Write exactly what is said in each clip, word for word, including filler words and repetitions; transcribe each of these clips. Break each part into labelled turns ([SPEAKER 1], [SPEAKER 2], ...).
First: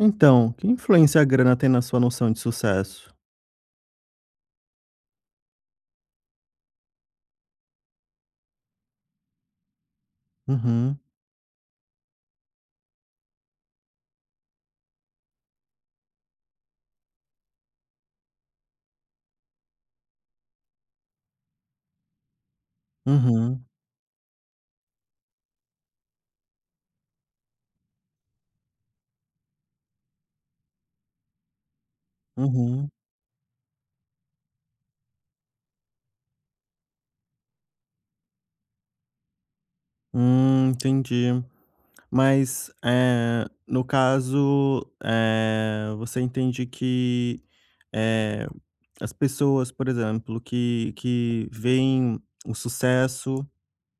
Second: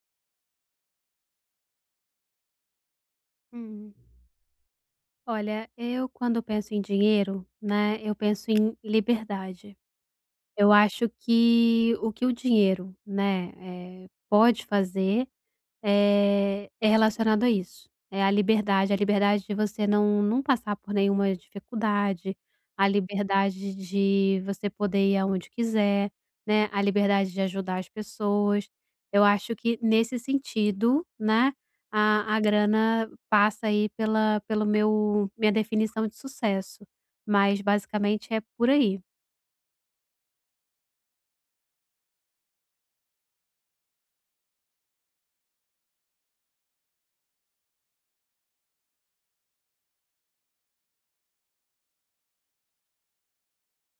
[SPEAKER 1] Então, que influência a grana tem na sua noção de sucesso?
[SPEAKER 2] Hum. Olha, eu quando penso em dinheiro, né, eu penso em liberdade. Eu
[SPEAKER 1] Uhum,
[SPEAKER 2] acho que o que o dinheiro, né, eh, pode fazer eh, é relacionado a isso. É a liberdade, a liberdade de você não não passar por nenhuma dificuldade, a
[SPEAKER 1] uhum,
[SPEAKER 2] liberdade de você poder ir aonde quiser, né, a liberdade de ajudar as pessoas. Eu acho que nesse sentido, né, a a
[SPEAKER 1] uhum.
[SPEAKER 2] grana passa aí pela pelo meu minha definição de sucesso, mas basicamente é por aí.
[SPEAKER 1] Hum, entendi. Mas, eh, no caso, eh, você entende que, eh, as pessoas, por exemplo, que que veem o sucesso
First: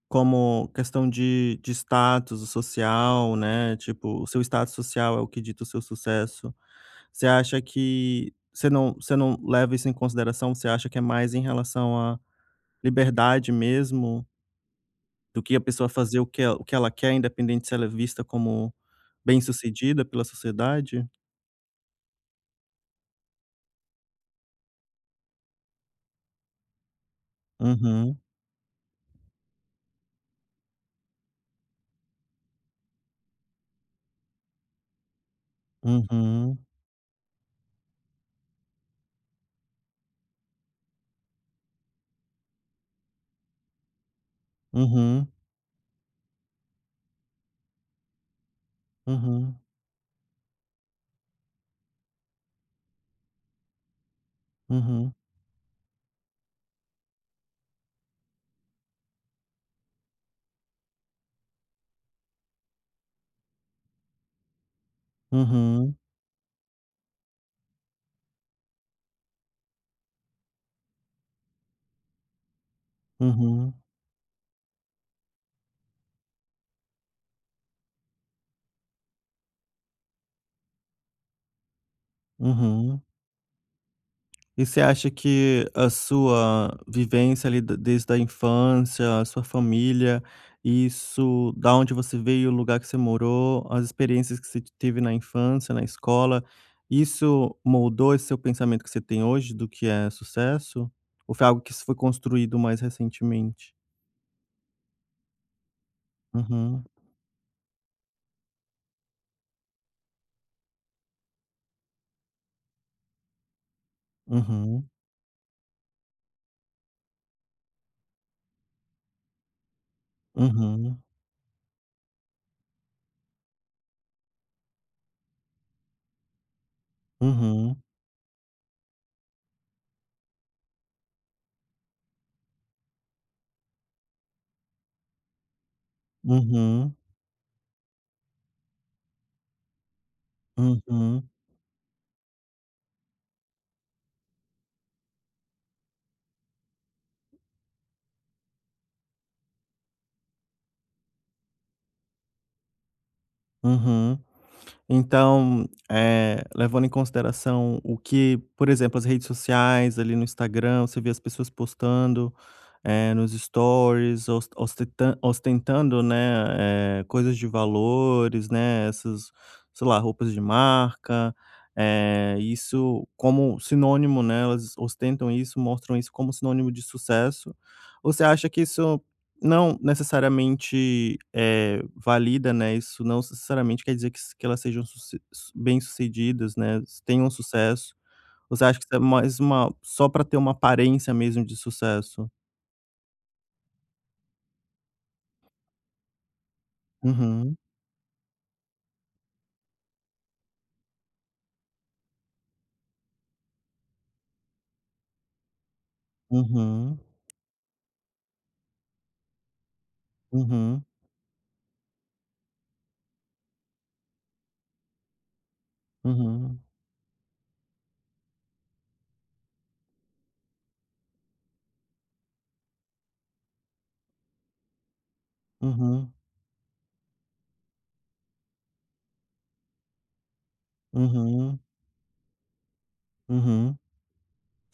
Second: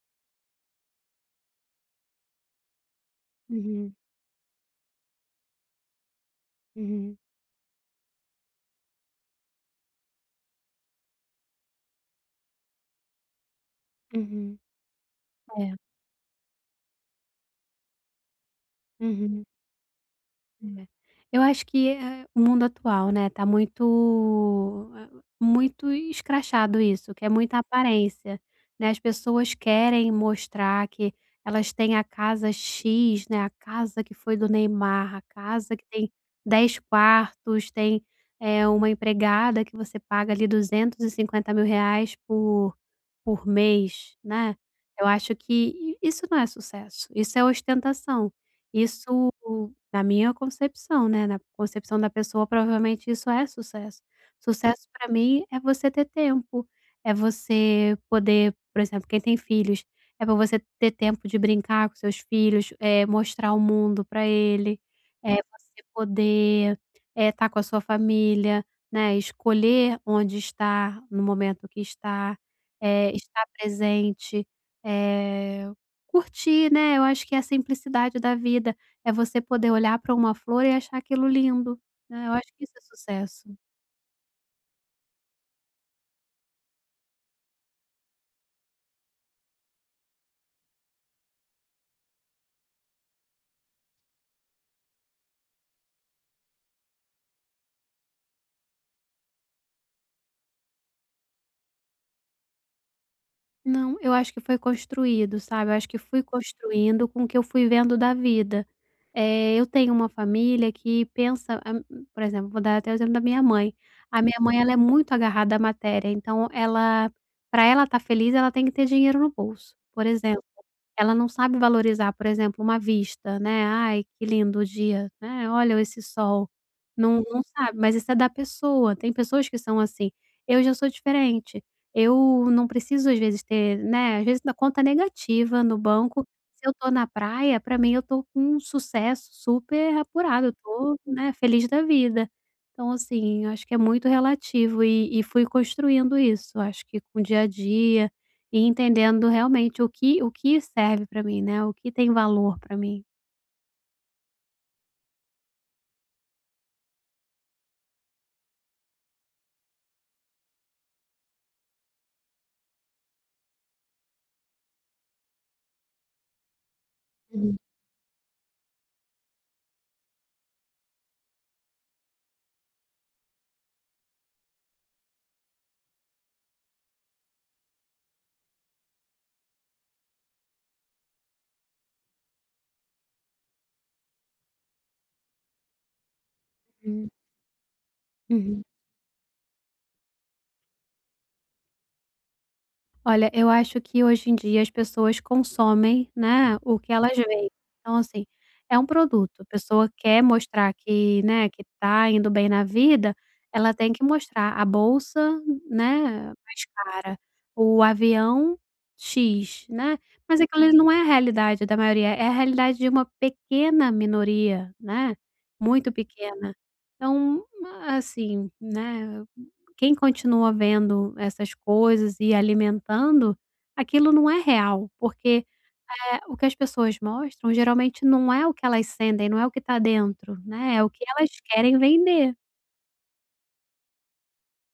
[SPEAKER 1] como questão de de status social, né,
[SPEAKER 2] Uhum,
[SPEAKER 1] tipo, o seu status social é o que dita o seu sucesso.
[SPEAKER 2] uhum,
[SPEAKER 1] Você acha que você não você não leva isso em consideração? Você acha que é mais em relação à liberdade mesmo,
[SPEAKER 2] uhum,
[SPEAKER 1] do que a
[SPEAKER 2] é,
[SPEAKER 1] pessoa fazer o que el o que ela quer, independente se ela é vista como
[SPEAKER 2] uhum.
[SPEAKER 1] bem-sucedida pela
[SPEAKER 2] É.
[SPEAKER 1] sociedade?
[SPEAKER 2] Eu acho que, eh, o mundo atual, né, tá muito eh, muito escrachado isso, que é muita
[SPEAKER 1] Uhum,
[SPEAKER 2] aparência, né, as pessoas querem mostrar que elas têm a casa X, né, a casa que foi do Neymar, a casa que tem
[SPEAKER 1] uhum,
[SPEAKER 2] dez quartos, tem, eh, uma empregada que você paga ali duzentos e cinquenta mil reais por por mês, né. Eu
[SPEAKER 1] uhum,
[SPEAKER 2] acho que i isso não é sucesso, isso é ostentação, isso
[SPEAKER 1] uhum,
[SPEAKER 2] na minha concepção, né, na concepção da pessoa, provavelmente isso é sucesso. Sucesso para
[SPEAKER 1] uhum,
[SPEAKER 2] mim é você ter tempo, é você poder por exemplo, quem tem filhos, é para você ter tempo de brincar com seus filhos, eh, mostrar o mundo para ele, é você
[SPEAKER 1] uhum,
[SPEAKER 2] poder, eh, estar com a sua família, né, escolher onde estar, no momento que está, eh, estar
[SPEAKER 1] uhum,
[SPEAKER 2] presente, eh, curtir, né, eu acho que é a simplicidade da vida. É você poder olhar para uma flor e achar aquilo lindo, né, eu acho que isso é
[SPEAKER 1] uhum.
[SPEAKER 2] sucesso.
[SPEAKER 1] E você acha que a sua vivência ali da desde a infância, a sua família, isso da onde você veio, o lugar que você morou, as experiências que você teve na infância, na escola, isso moldou esse seu pensamento que você tem hoje do que é sucesso? Ou foi algo que isso foi construído mais recentemente?
[SPEAKER 2] Não, eu acho que foi construído, sabe, eu acho que fui
[SPEAKER 1] Uhum,
[SPEAKER 2] construindo com o que eu fui vendo da vida. Eh, eu tenho uma família que pensa a por exemplo, vou dar até o exemplo da minha mãe. A minha mãe, ela é
[SPEAKER 1] uhum,
[SPEAKER 2] muito agarrada à matéria, então ela para ela estar feliz, ela tem que ter dinheiro no bolso, por exemplo.
[SPEAKER 1] uhum,
[SPEAKER 2] Ela não sabe valorizar, por exemplo, uma vista, né, "Ai, que lindo o dia", né, "Olha esse sol", não não
[SPEAKER 1] uhum,
[SPEAKER 2] sabe, mas isso é da pessoa, tem pessoas que são assim. Eu já sou diferente. Eu não preciso às vezes ter, né, às vezes na conta negativa no banco, se eu tô
[SPEAKER 1] uhum,
[SPEAKER 2] na praia, pra mim eu tô com um sucesso super apurado, eu
[SPEAKER 1] uhum,
[SPEAKER 2] tô,
[SPEAKER 1] uhum.
[SPEAKER 2] né, feliz da vida. Então assim, eu acho que é muito relativo e e fui construindo isso. Eu acho que com o dia a dia, e entendendo realmente o que o que serve pra mim, né, o que tem valor pra mim.
[SPEAKER 1] Uhum. Então, eh, levando em consideração o que, por exemplo, as redes sociais, ali no Instagram, você vê as pessoas postando, eh, nos stories, os ostetan ostentando, né, eh, coisas de valores, né, essas, sei lá, roupas de marca, eh, isso como sinônimo, né, elas ostentam isso, mostram isso como sinônimo de sucesso. Você acha que isso não necessariamente, é valida, né, isso não necessariamente quer dizer que s que elas sejam suce su bem-sucedidas, né, s-
[SPEAKER 2] Uhum,
[SPEAKER 1] tenham sucesso. Você
[SPEAKER 2] uhum.
[SPEAKER 1] acha que isso é mais uma só para ter uma aparência mesmo de sucesso?
[SPEAKER 2] Olha, eu acho que hoje em dia as pessoas consomem, né, o que elas veem.
[SPEAKER 1] Uhum,
[SPEAKER 2] Então, assim, é um produto. A pessoa quer mostrar que, né, que tá indo bem na vida, ela tem que mostrar a bolsa, né, mais
[SPEAKER 1] uhum,
[SPEAKER 2] cara, o avião X, né. Mas aquilo ali
[SPEAKER 1] uhum,
[SPEAKER 2] não é a realidade da maioria, é a realidade de uma pequena minoria, né, muito pequena.
[SPEAKER 1] uhum,
[SPEAKER 2] Então, assim, né, quem continua vendo essas coisas e alimentando, aquilo não é real, porque,
[SPEAKER 1] uhum,
[SPEAKER 2] eh, o que as pessoas mostram geralmente não é o que elas sentem, não é o que está dentro, né, é o que elas
[SPEAKER 1] uhum,
[SPEAKER 2] querem vender.
[SPEAKER 1] uhum.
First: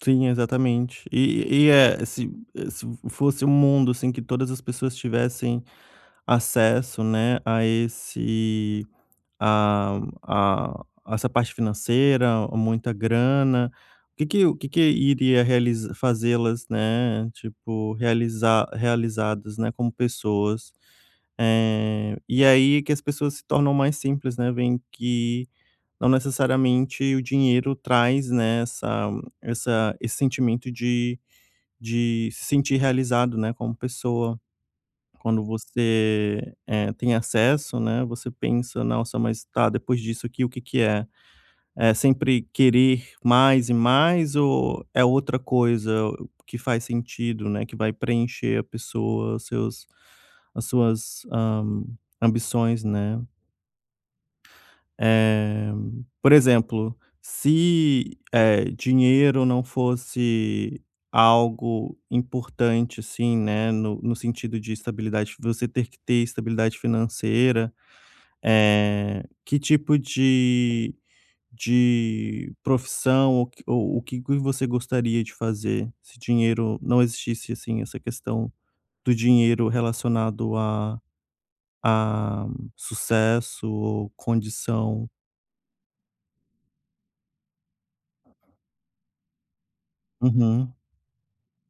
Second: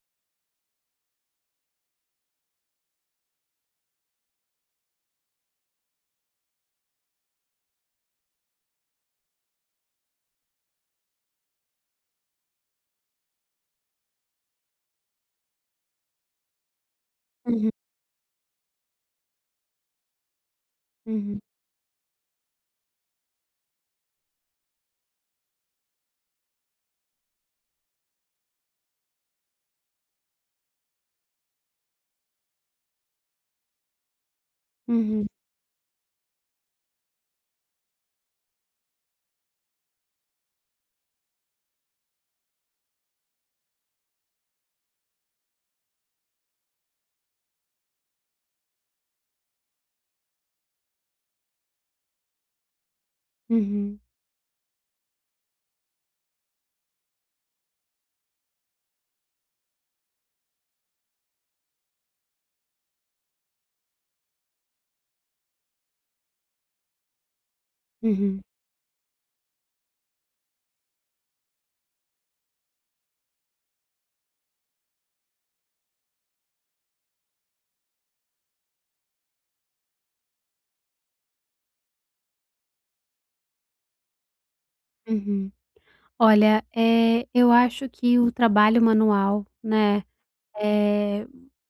[SPEAKER 1] Sim, exatamente. E e é se eh, se fosse um mundo, assim, que todas as pessoas tivessem acesso, né, a esse a a essa parte financeira, muita grana, o que que o que que iria realiza fazê-las, né,
[SPEAKER 2] Uhum,
[SPEAKER 1] tipo, realizar realizadas, né, como pessoas.
[SPEAKER 2] uhum,
[SPEAKER 1] Eh, e aí que as pessoas se tornam mais simples, né, veem que não necessariamente o dinheiro traz, né, essa essa esse sentimento de de se sentir realizado, né, como pessoa.
[SPEAKER 2] uhum,
[SPEAKER 1] Quando você, eh, tem acesso, né, você pensa: "Nossa, mas tá, depois disso aqui, o que que é?". É sempre querer mais e mais ou é outra coisa que faz sentido, né, que vai preencher a pessoa, os seus as suas, hã, ambições, né?
[SPEAKER 2] uhum,
[SPEAKER 1] Eh, por exemplo, se, eh, dinheiro não fosse algo importante, assim, né, no no sentido de estabilidade você ter que ter estabilidade financeira,
[SPEAKER 2] uhum,
[SPEAKER 1] eh, que tipo de de profissão ou q ou o que você gostaria de fazer se dinheiro não existisse, assim, essa questão do dinheiro relacionado a a sucesso ou condição?
[SPEAKER 2] uhum. Olha, eh, eu acho que o trabalho manual, né.
[SPEAKER 1] Uhum.
[SPEAKER 2] Eh,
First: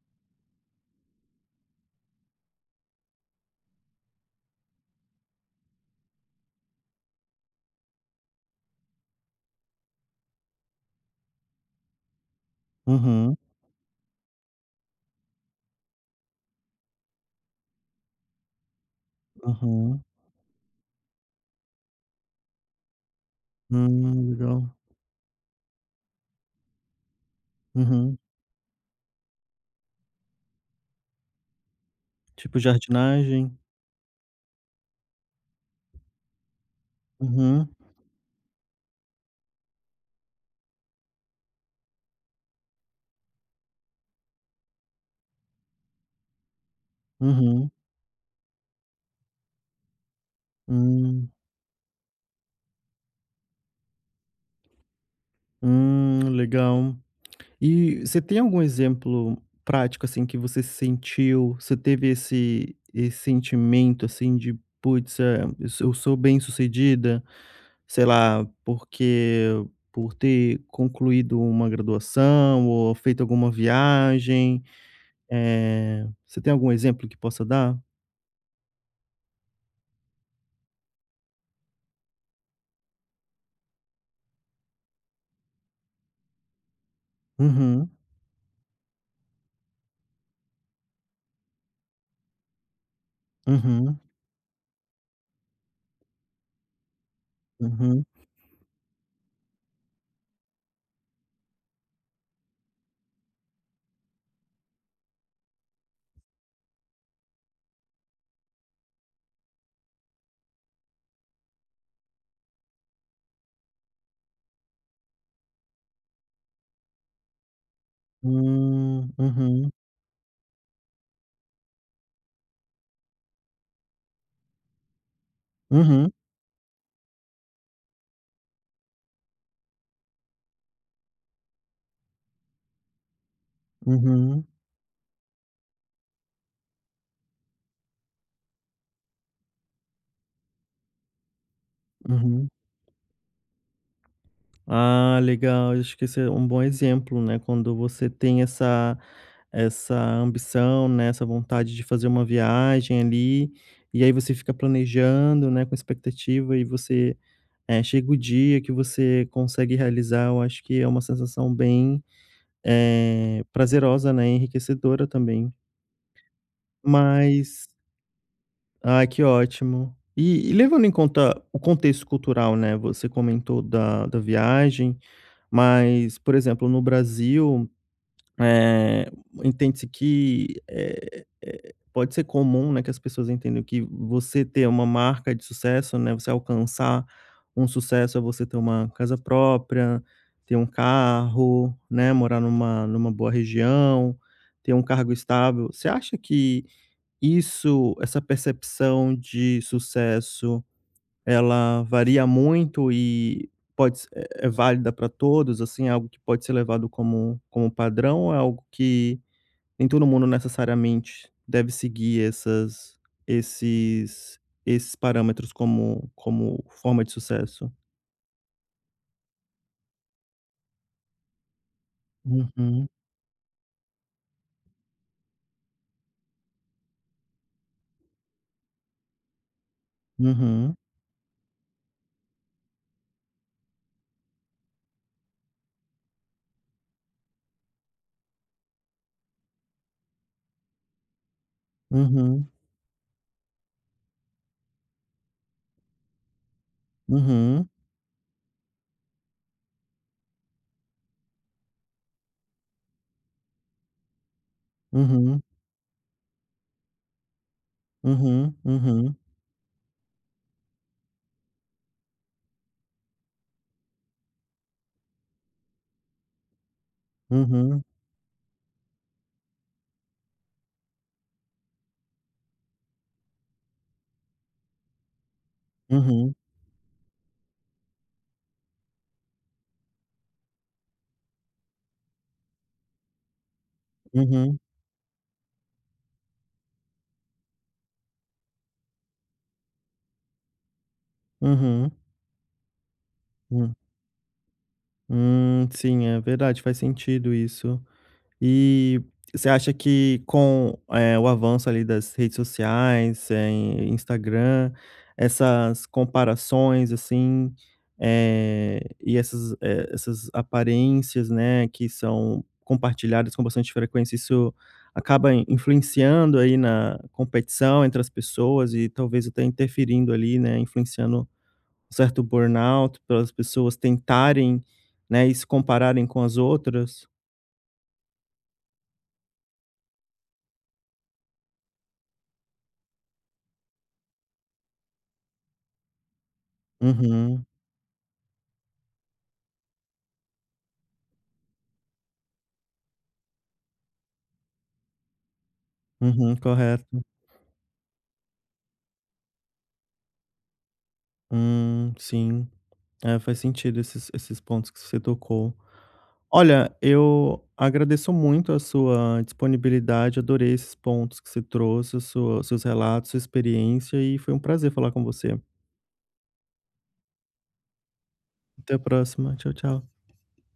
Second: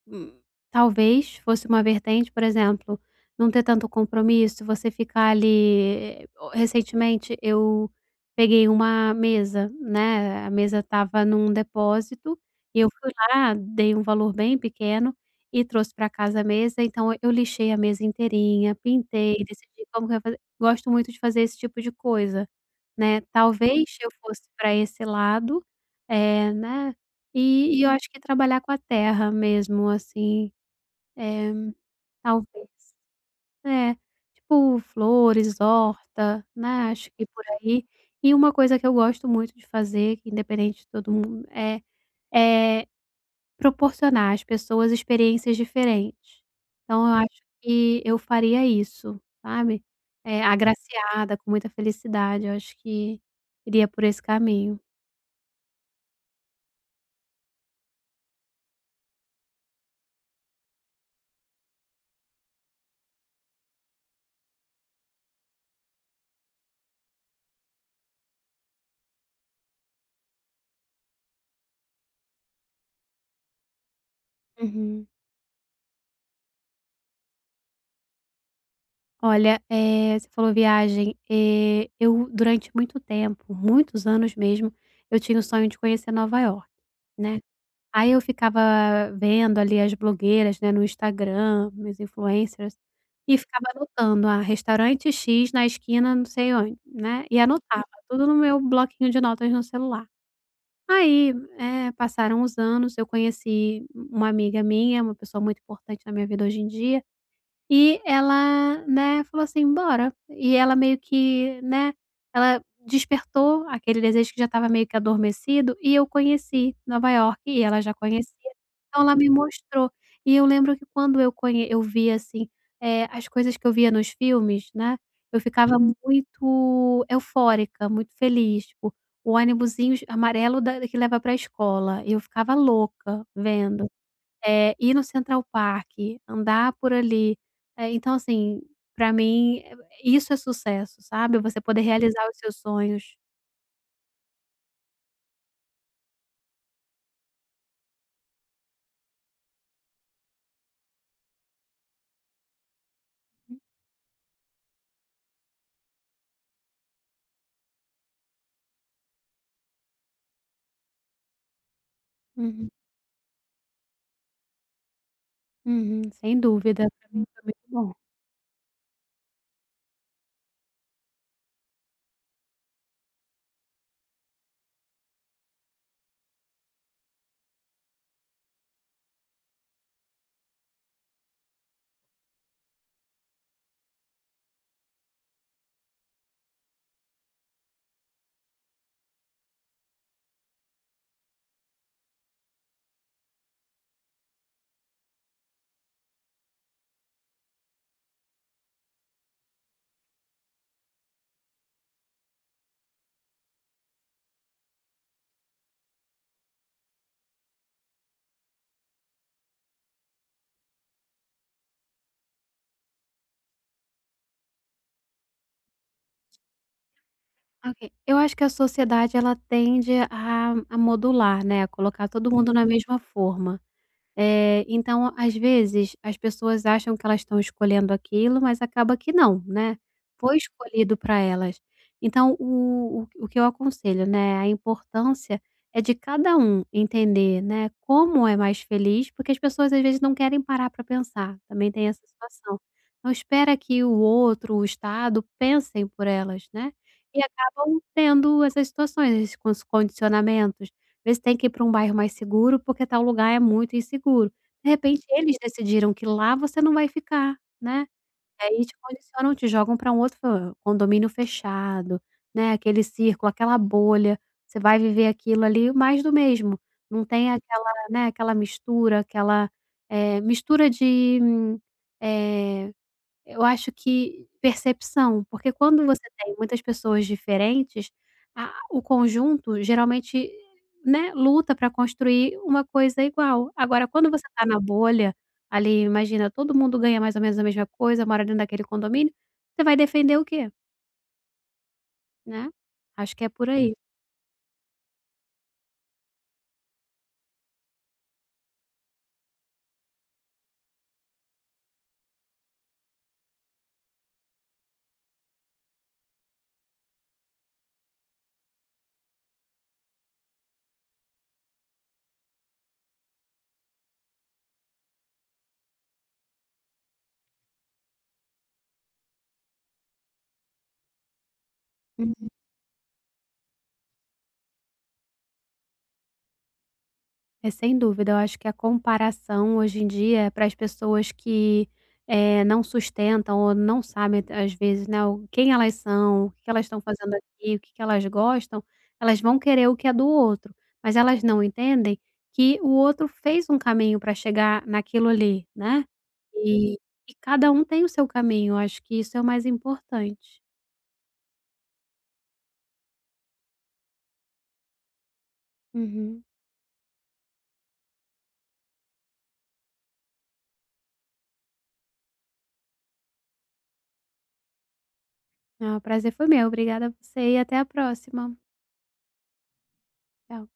[SPEAKER 2] hum, talvez fosse uma vertente, por exemplo, não ter tanto compromisso, você ficar ali eh, o recentemente eu peguei uma mesa, né, a mesa estava num depósito, e eu fui
[SPEAKER 1] Uhum,
[SPEAKER 2] lá, dei um valor bem pequeno e trouxe para casa a mesa, então eu lixei a mesa inteirinha, pintei, decidi
[SPEAKER 1] uhum.
[SPEAKER 2] como que eu ia fazer, gosto muito de fazer esse tipo de coisa, né. Talvez eu
[SPEAKER 1] Hum,
[SPEAKER 2] fosse
[SPEAKER 1] legal.
[SPEAKER 2] para esse lado, eh, né, e e eu acho
[SPEAKER 1] Uhum.
[SPEAKER 2] que trabalhar com a terra mesmo, assim, eh,
[SPEAKER 1] Tipo
[SPEAKER 2] talvez
[SPEAKER 1] jardinagem?
[SPEAKER 2] é, tipo flores, horta, né, acho que por
[SPEAKER 1] Uhum,
[SPEAKER 2] aí. E uma coisa que eu gosto muito de fazer, que independente de todo mundo, é é proporcionar às pessoas experiências diferentes. Então eu acho
[SPEAKER 1] uhum.
[SPEAKER 2] que eu faria isso, sabe. Eh,
[SPEAKER 1] Hum,
[SPEAKER 2] agraciada, com muita felicidade, eu acho que iria por esse caminho.
[SPEAKER 1] hum, legal. E você tem algum exemplo prático, assim, que você sentiu, você teve esse esse sentimento, assim, de: "Putz, eh, eu sou eu sou bem-sucedida", sei lá, porque por ter concluído uma graduação ou feito alguma viagem,
[SPEAKER 2] Uhum.
[SPEAKER 1] é você tem algum exemplo que possa dar?
[SPEAKER 2] Olha, eh, você falou viagem, eh, eu durante muito tempo, muitos anos mesmo, eu tinha o sonho de conhecer Nova York, né.
[SPEAKER 1] Uhum,
[SPEAKER 2] Aí eu ficava vendo ali as blogueiras, né, no Instagram, as influencers, e ficava
[SPEAKER 1] uhum.
[SPEAKER 2] anotando, ah, restaurante X na esquina não sei onde, né, e anotava
[SPEAKER 1] Uhum.
[SPEAKER 2] tudo no meu bloquinho de notas no celular. Aí, eh, passaram os anos, eu conheci uma amiga minha, uma pessoa muito importante na minha vida hoje em dia e ela, né, falou assim: "Bora". E ela meio que, né, ela despertou aquele desejo que já estava meio que adormecido e eu conheci Nova York. E ela já conhecia, então
[SPEAKER 1] Hum.
[SPEAKER 2] ela me
[SPEAKER 1] Uhum.
[SPEAKER 2] mostrou. E eu lembro que quando eu conhe eu via, assim, eh, as coisas que eu via nos filmes, né, eu ficava
[SPEAKER 1] Uhum.
[SPEAKER 2] muito eufórica, muito feliz, tipo, o ônibusinho amarelo da que leva para a escola, e eu ficava louca vendo.
[SPEAKER 1] Uhum.
[SPEAKER 2] Eh, ir no Central Park, andar por ali. Eh, então assim, pra mim, eh, isso é sucesso, sabe, você poder, hum, realizar os
[SPEAKER 1] Uhum.
[SPEAKER 2] seus sonhos.
[SPEAKER 1] Ah, legal. Acho que esse é um bom exemplo, né, quando você tem essa essa ambição, né, essa vontade de fazer uma viagem ali, e aí você fica planejando, né, com expectativa e você, eh, chega o dia que você consegue realizar, eu acho que é uma sensação bem,
[SPEAKER 2] Uhum,
[SPEAKER 1] eh, prazerosa, né, enriquecedora também.
[SPEAKER 2] uhum. Sem dúvida, pra mim, hum, foi muito
[SPEAKER 1] Mas
[SPEAKER 2] bom.
[SPEAKER 1] ai, que ótimo. E e levando em conta o contexto cultural, né, você comentou da da viagem, mas, por exemplo, no Brasil, eh, entende-se que, eh eh, pode ser comum, né, que as pessoas entendam que você ter uma marca de sucesso, né, você alcançar um sucesso é você ter uma casa própria, ter um carro, né, morar numa numa boa região, ter um cargo estável. Você acha que isso, essa percepção de sucesso, ela varia muito e pode se é é válida para todos, assim, é algo que pode ser levado como como padrão ou é algo que nem todo mundo necessariamente deve seguir essas esses esses parâmetros como como forma de sucesso?
[SPEAKER 2] Ok, eu acho que a sociedade ela tende a a modular, né, a colocar todo mundo na
[SPEAKER 1] Uhum,
[SPEAKER 2] mesma forma. Eh, então, às vezes, as pessoas acham que elas estão escolhendo aquilo, mas acaba que não, né, foi
[SPEAKER 1] uhum,
[SPEAKER 2] escolhido para elas. Então o o o que eu aconselho, né, a importância é de cada um entender, né, como é mais feliz, porque as pessoas às vezes não querem parar para pensar, também tem essa
[SPEAKER 1] uhum,
[SPEAKER 2] situação. Não espera que o outro, o Estado pensem por elas, né, e
[SPEAKER 1] uhum,
[SPEAKER 2] acabam tendo essas situações, esses cons condicionamentos. Eles têm que ir para um bairro mais seguro, porque tal lugar é muito inseguro. De repente, eles
[SPEAKER 1] uhum,
[SPEAKER 2] decidiram que lá você não vai ficar, né.
[SPEAKER 1] uhum,
[SPEAKER 2] Aí te
[SPEAKER 1] uhum,
[SPEAKER 2] condicionam, te jogam para um outro fa condomínio fechado, né, aquele círculo, aquela bolha. Você vai viver aquilo ali, mais do mesmo. Não tem aquela,
[SPEAKER 1] uhum,
[SPEAKER 2] né, aquela mistura, aquela, eh, mistura de, eh eu acho que percepção, porque quando você
[SPEAKER 1] uhum,
[SPEAKER 2] tem muitas pessoas diferentes, a o conjunto geralmente, né, luta para construir uma coisa igual. Agora quando você está na
[SPEAKER 1] uhum,
[SPEAKER 2] bolha, ali, imagina, todo mundo ganha mais ou menos a mesma coisa, mora dentro daquele condomínio, você vai defender o quê,
[SPEAKER 1] uhum,
[SPEAKER 2] né? Acho que é por aí.
[SPEAKER 1] uhum. Hum, sim, é verdade, faz sentido isso. E você acha que com, eh, o avanço ali das redes sociais, eh, Instagram, essas comparações, assim, eh, e essas, eh, essas aparências, né, que são compartilhadas com bastante frequência, isso acaba in- influenciando aí na competição entre as pessoas e talvez até interferindo ali, né, influenciando um certo
[SPEAKER 2] Uhum.
[SPEAKER 1] burnout, pelas pessoas tentarem, né, e se compararem com as outras.
[SPEAKER 2] É, sem dúvida. Eu acho que a comparação hoje em dia é para as pessoas que, eh, não sustentam ou não sabem às vezes, né, o quem elas são, o que que elas estão fazendo
[SPEAKER 1] Uhum,
[SPEAKER 2] aqui, o que que elas gostam, elas vão querer o que é do outro, mas elas não entendem que o outro fez um caminho para chegar naquilo ali, né.
[SPEAKER 1] uhum,
[SPEAKER 2] E
[SPEAKER 1] correto.
[SPEAKER 2] e cada um tem o seu caminho, eu acho que isso é o mais importante.
[SPEAKER 1] Hum, sim. É, faz sentido esses esses pontos que você tocou.
[SPEAKER 2] Uhum.
[SPEAKER 1] Olha, eu agradeço muito a sua disponibilidade, adorei esses pontos que você trouxe, a sua seus relatos, sua experiência, e foi um prazer falar com você.
[SPEAKER 2] Ah, o prazer foi meu. Obrigada a você e até a próxima.
[SPEAKER 1] Até a próxima. Tchau, tchau.
[SPEAKER 2] Tchau.